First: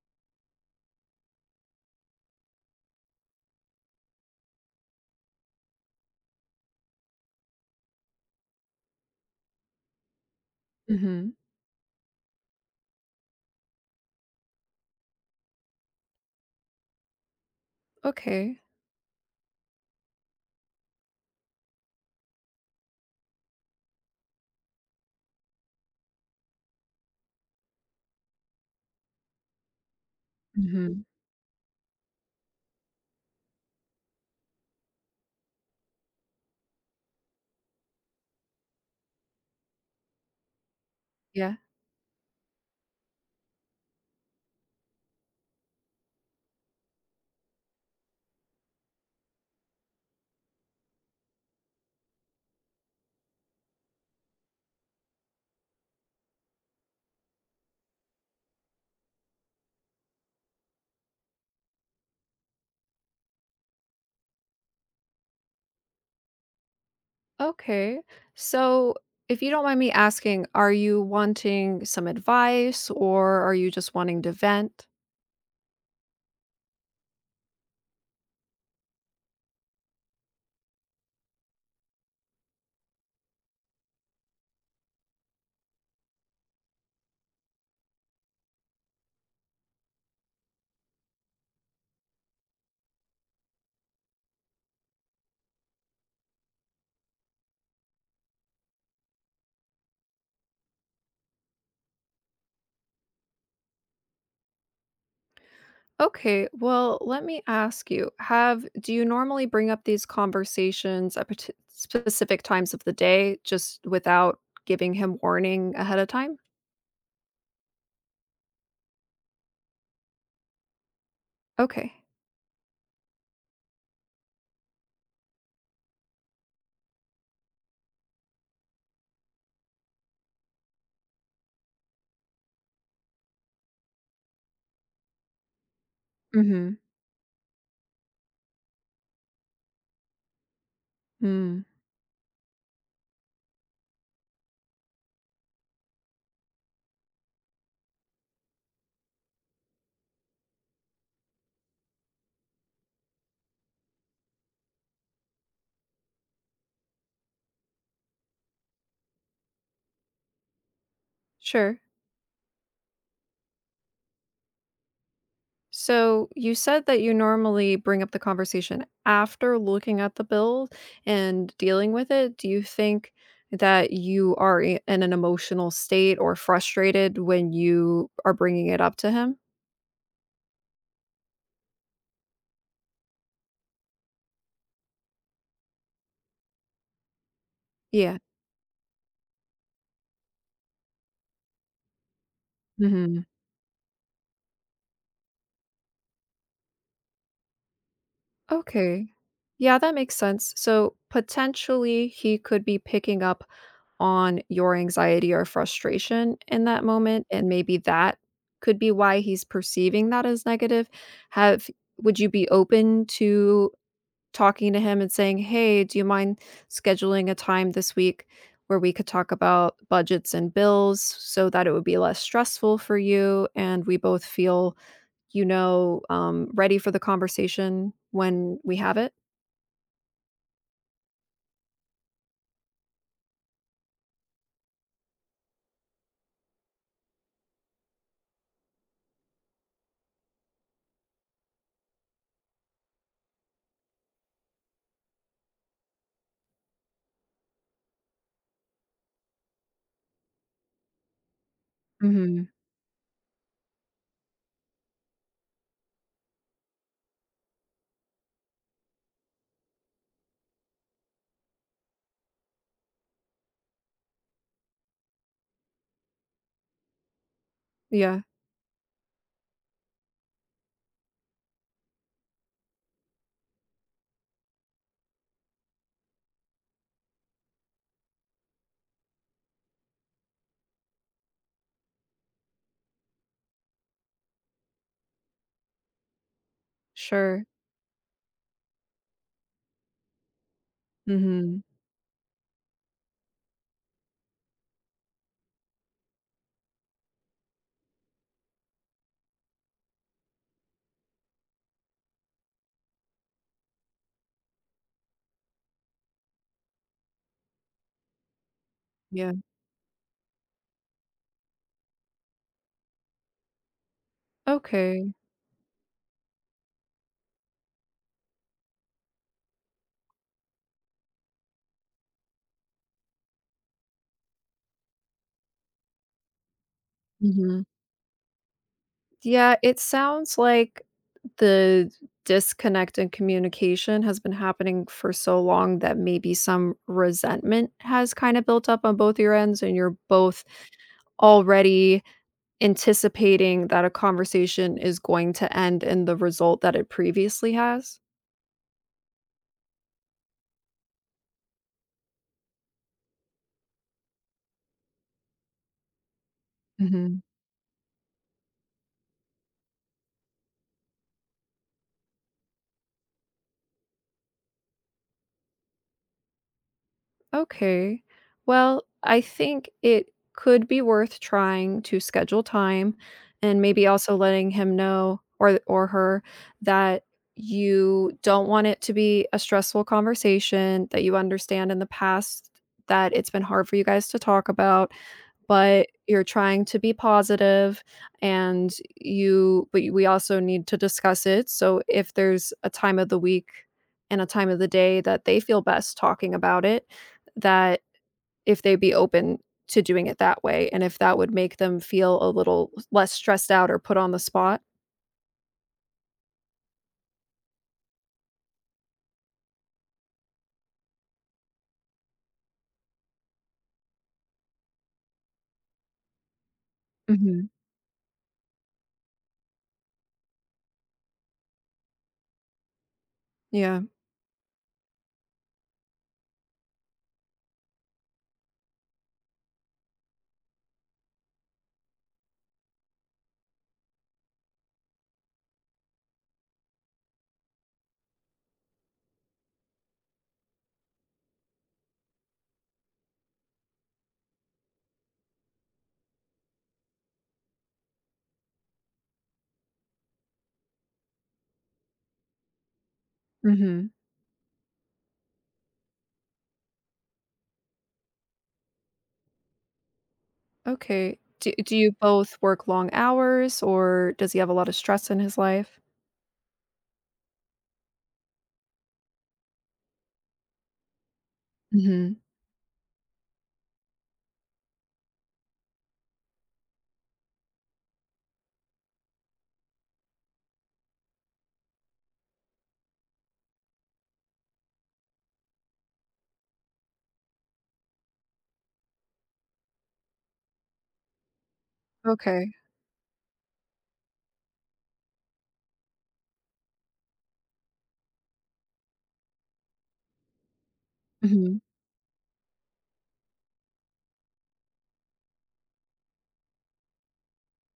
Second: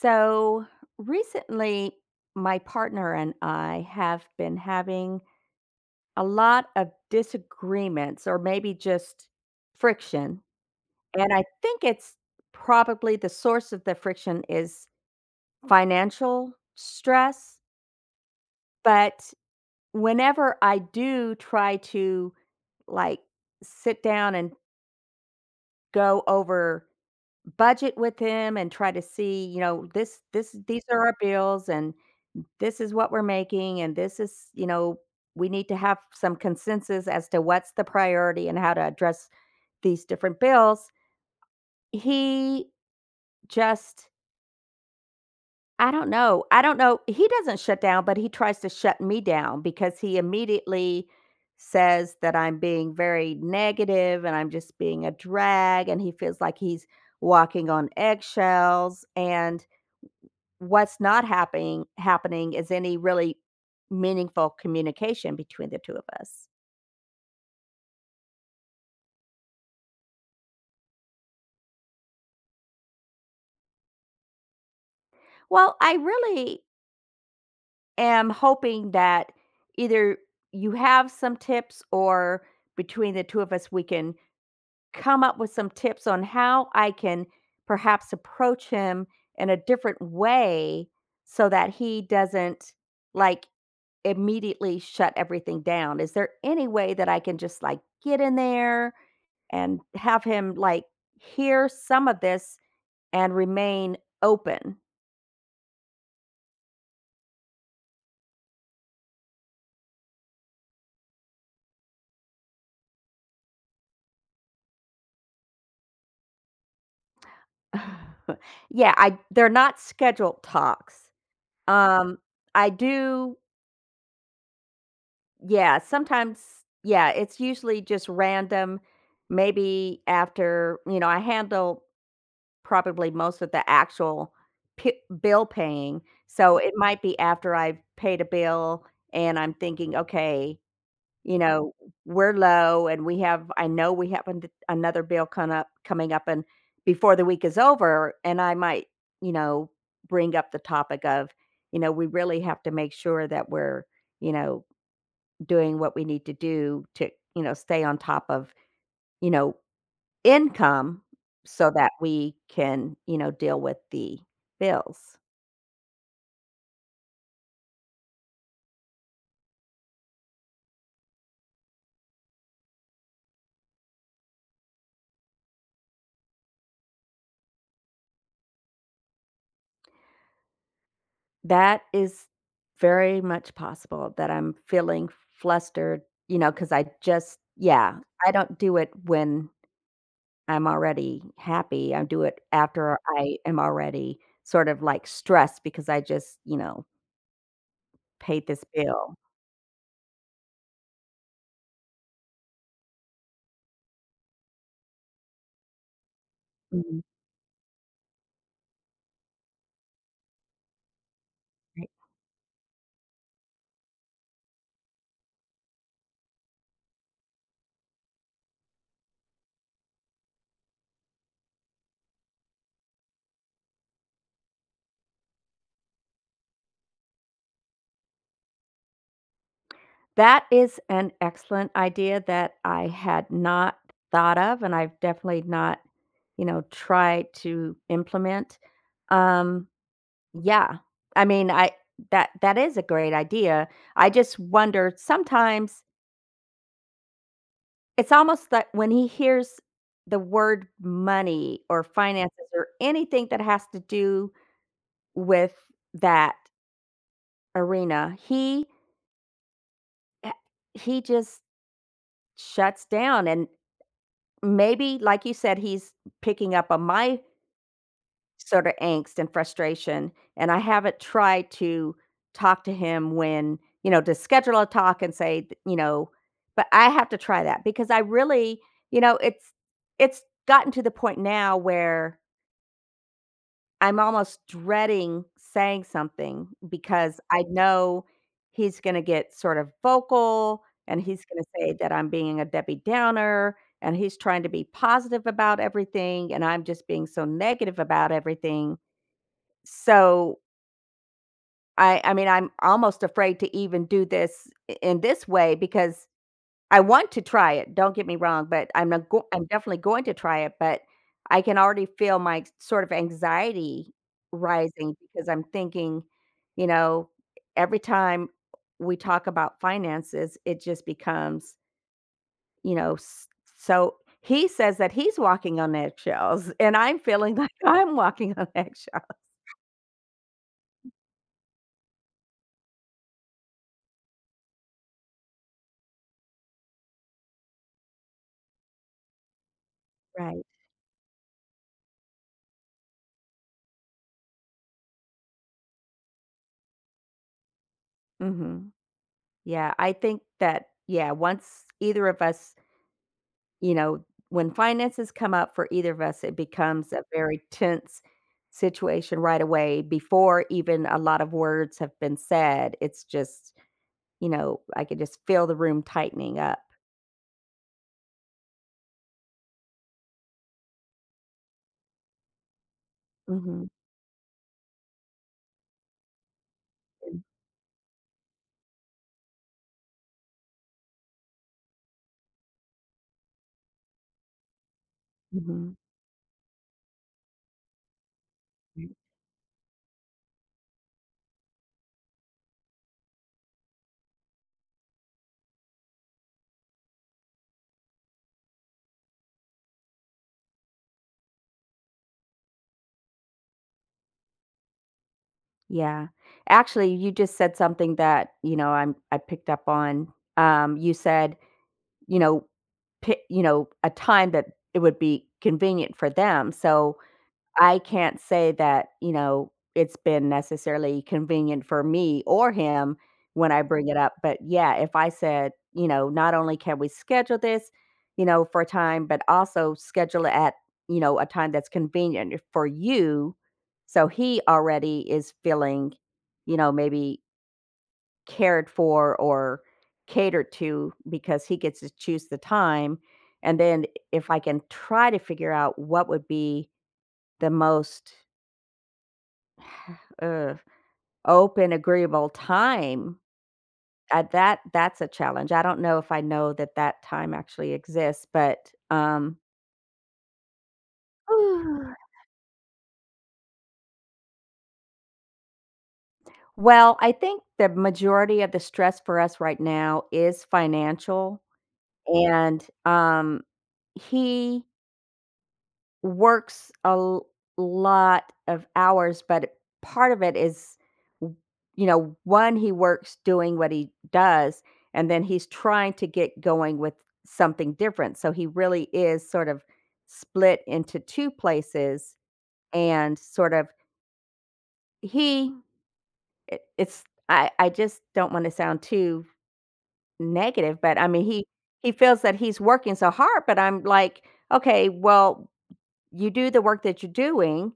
So recently, my partner and I have been having a lot of disagreements or maybe just friction. Mhm. And I think it's probably the source of the friction is financial stress. Okay. But whenever I do try to like sit down and go over budget with him and try to see, this this these Mhm. are our bills and this is what we're making, and this is, we need to have some consensus as to what's the priority and how to address these different bills. Yeah. He just I don't know. I don't know. He doesn't shut down, but he tries to shut me down because he immediately says that I'm being very negative and I'm just being a drag and he feels like he's walking on eggshells. And what's not happening is any really meaningful communication between the 2 of us. Okay. So, if you don't mind me asking, are you wanting some advice or are you just wanting to vent? Well, I really am hoping that either you have some tips or between the 2 of us, we can come up with some tips on how I can perhaps approach him in a different way so that he doesn't, like, immediately shut everything down. Is there any way that I can just like get in there and have him like hear some of this and remain open? Okay. Well, let me ask you, have do you normally bring up these conversations at parti specific times of the day just without giving him warning ahead of time? yeah, I they're not scheduled talks. Okay. Um I do, yeah, sometimes. Yeah, it's usually just random, maybe after, I handle probably most of the actual p bill paying, so it Mhm. might be after I've paid a bill and I'm thinking, "Okay, you Mm. know, we're low and we have I know we have an another bill come up coming up and before the week is over," and I might, you know, bring up the topic of, we really have to make sure that we're, you know, doing what we need to do to, stay on top of, you know, income so Sure. that we can, deal with the bills. So you said that you normally bring up the conversation after looking at the bill and dealing with it. Do you think that you are in an emotional state or frustrated when you are bringing it up to him? That is very much possible that I'm feeling flustered, you know, because I just, yeah, I don't do it when I'm already happy. I do it after Yeah. I am already sort of, like, stressed because I just, paid this Okay. bill. Yeah, that makes sense. So potentially he could be picking up on your anxiety or frustration in that Mhm, moment, and maybe that could be why he's perceiving that as negative. Have right. Would you be open to talking to him and saying, "Hey, do you mind scheduling a time this week where we could talk about budgets and bills so that it would be less stressful for you and we both feel, you know, ready for the conversation when we have it?" That is an excellent idea that I had not thought of, and I've definitely not, try to implement. Um, yeah. I mean, I that that is a great idea. I just wonder sometimes it's almost that when he hears the word money or finances Mhm. or anything that has to do with that arena, eh, he just shuts down and maybe like you said he's picking up on my Yeah, sort of angst and frustration, and I haven't tried to talk to him when, to schedule a talk and say, th but I have to try that because I really, it's, gotten to the point now where I'm almost dreading saying something because I sure. know he's gonna get sort of vocal, and he's gonna Mhm. say that I'm being a Debbie Downer, and he's trying to be positive about everything, and I'm just being so negative about everything. So, I mean, I'm almost afraid to even do this I in this way because I want to try it, don't get me wrong, but I'm not go Yeah. I'm definitely going to try it. But I can already feel my sort of anxiety rising Okay. because I'm thinking, you know, every time we talk about finances, it just becomes, you know, s so he says that he's walking on eggshells, and I'm feeling like Mhm. I'm walking on eggshells. Yeah, it sounds like the disconnect in communication has been happening for so long that maybe some resentment has kind of built up on both your ends, and you're both Right. already anticipating that a conversation is going to end in the result that it previously has? Mhm. Yeah, I think that, yeah, once either of us, you know, when finances come up for either of us, it becomes a Mhm. very tense situation right away before even a lot of words have been said. It's just, you know, I could just feel the room tightening up. Okay. Well, I think it could be worth trying to schedule time and hmm maybe also letting him know, or her, that you don't want it to be a stressful conversation, that you understand in the past that it's been hard for you guys to talk about, hmm but you're trying to be positive and you, but we also need to discuss it. So if there's a time of the week and a time of the day that they feel best talking about it, that if they'd be open to doing it that way and if that would make them feel a little less stressed out or put on the spot. Yeah. Actually, you just said something that, you know, I picked up on. You said, you know, you know, a time that it would be convenient for them. So, Mhm. I can't say that you know, it's been necessarily convenient for me or him when I Yeah. bring it up, but yeah, if I said, you know, "Not only can we schedule this you know, for a time, but also schedule it at you know, a time that's convenient for you." So he already is feeling you know, maybe cared for or catered to because he gets to choose the time, and then if I can try to figure out what would be the most Ugh, open, agreeable time, Mhm. That's a challenge. I don't know if I know that that time actually exists, but, um Okay. Do you Ooh. both work long hours or does he have a lot of stress in his life? Well, I think the majority of the stress for us right now is financial, Mhm. and, he works a l lot of hours. But part of it is, w you know, 1, he works doing what he does, and then he's trying to get going with something different, so he really is sort of split into 2 places, Okay. and sort of he I it's I just don't wanna sound too negative. But I mean, Mhm. he feels that he's working so hard. But I'm like, "Okay, well, you do the work that you're doing,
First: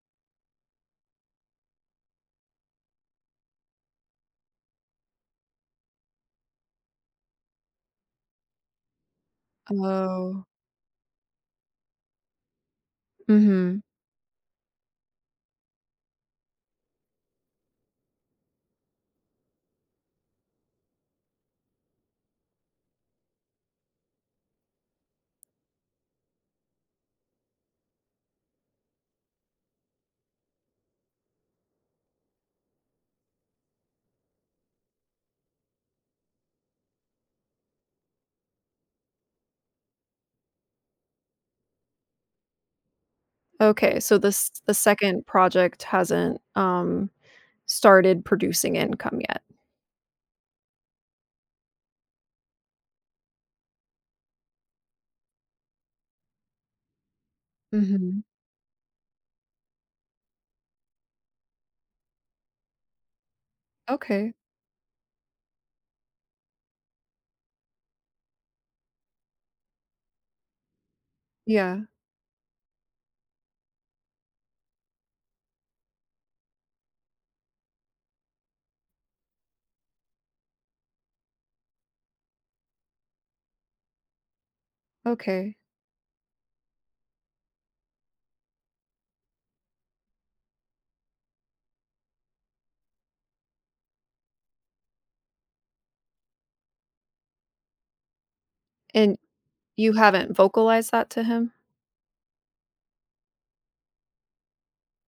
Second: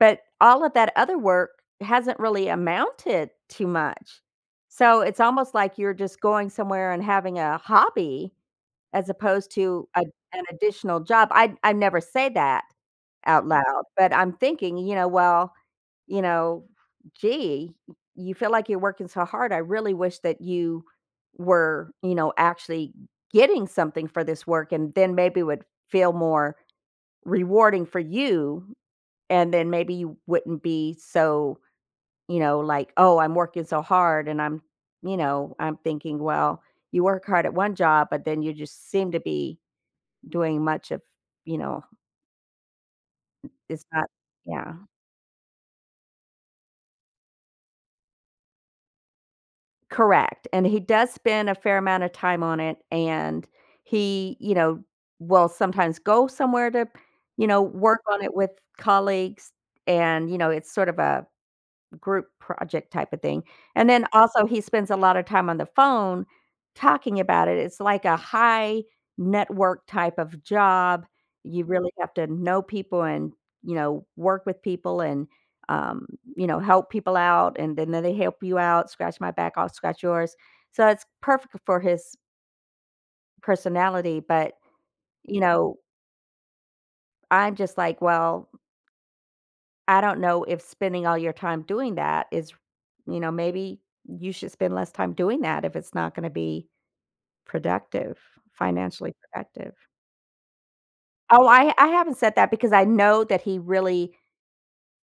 but all of that other work hasn't really amounted to much. So it's almost like you're just going somewhere and having a hobby as opposed to an Oh. additional job. I never say that out Mhm. loud, but I'm thinking, you know, well, you know, gee, you feel like you're working so hard. I really wish that you were you know, actually getting something for this work and then maybe it would feel more rewarding for you, and then maybe you wouldn't be so, you know, like, 'Oh, I'm working so hard,' and I'm you know, I'm thinking, well, you work hard at one job, but then you just seem to be doing much of, you know, it's Okay, not, so this yeah." the second project hasn't, started producing income yet. Correct, and he does spend a fair amount of time on it, and he you know, will sometimes go somewhere to you know, work on Mhm. it with colleagues, and you know, it's sort of a group project type of thing. And then Okay. also he spends a lot of time on the phone talking about it. It's like a high network type of job. You Yeah, really have to know people and you know, work with people and, um, you know, help people out, and then they help you out, scratch my back, I'll scratch yours. So it's perfect for his personality. But, you okay. know, I'm just like, well, I don't know if spending all your time doing that is, you know, maybe you should spend less time doing that if it's not gonna be productive, financially And productive. you haven't vocalized that to Oh, him? I haven't said that because I know that he really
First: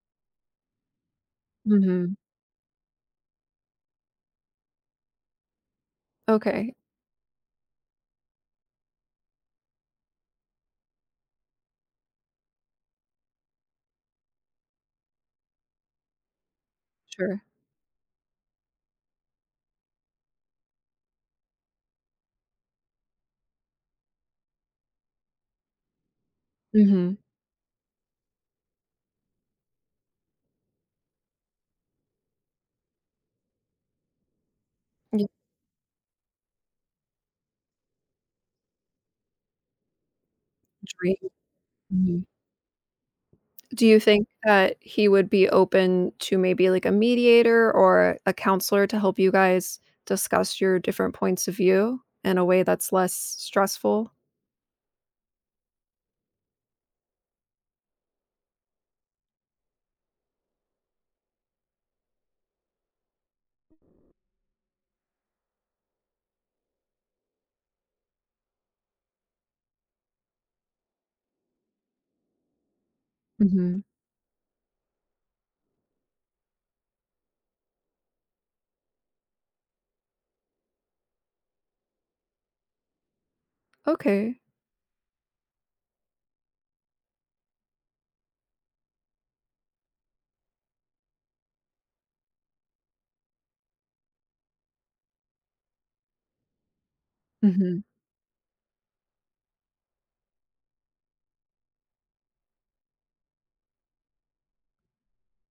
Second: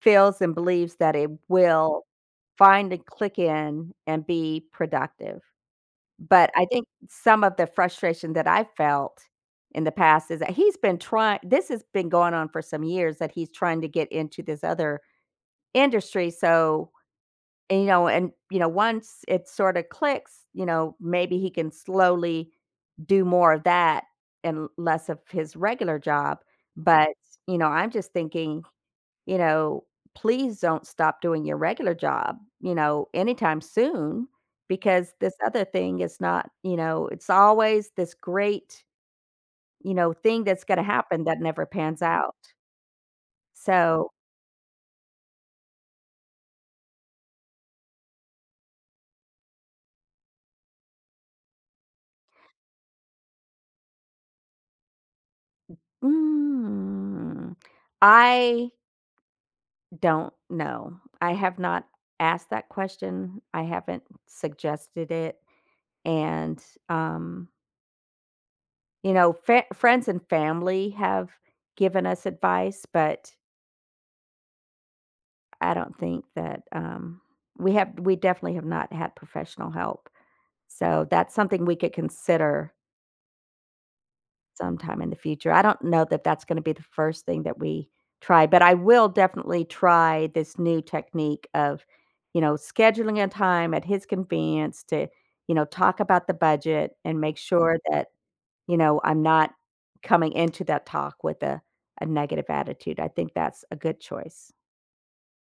feels and believes that it will Mhm. find and click in and be productive. But I Okay. think some of the frustration that I felt in the past is that he's been trying this has been going on for some years that he's trying to get into this other industry. So, Sure. Once it sorta clicks, you know, maybe he can slowly do more of that and l less of his regular job. But Mhm. you know, I'm just thinking, you know, please don't stop doing your regular job you know, anytime soon because Yeah, this other thing is not, you know, it's always this great you know, thing that's gonna dream. happen that never pans Mhm. out. Do you So, think that he would be open to maybe, like, a mediator or a counselor to help you guys discuss your different points of view in a way that's less stressful? mm, I don't know. I have not asked that question. I haven't suggested it. And, um, you know, friends and family have given us advice, but Mhm. I don't think that, we definitely have not had professional help. So that's something we could consider Okay. sometime in the future. I don't know that that's gonna be the first thing that we try, but I will definitely try this new technique of you know, scheduling a time at his convenience to you know, talk about the budget and make sure Mhm. that you know, I'm not coming into that talk with a negative attitude. I think that's a good choice.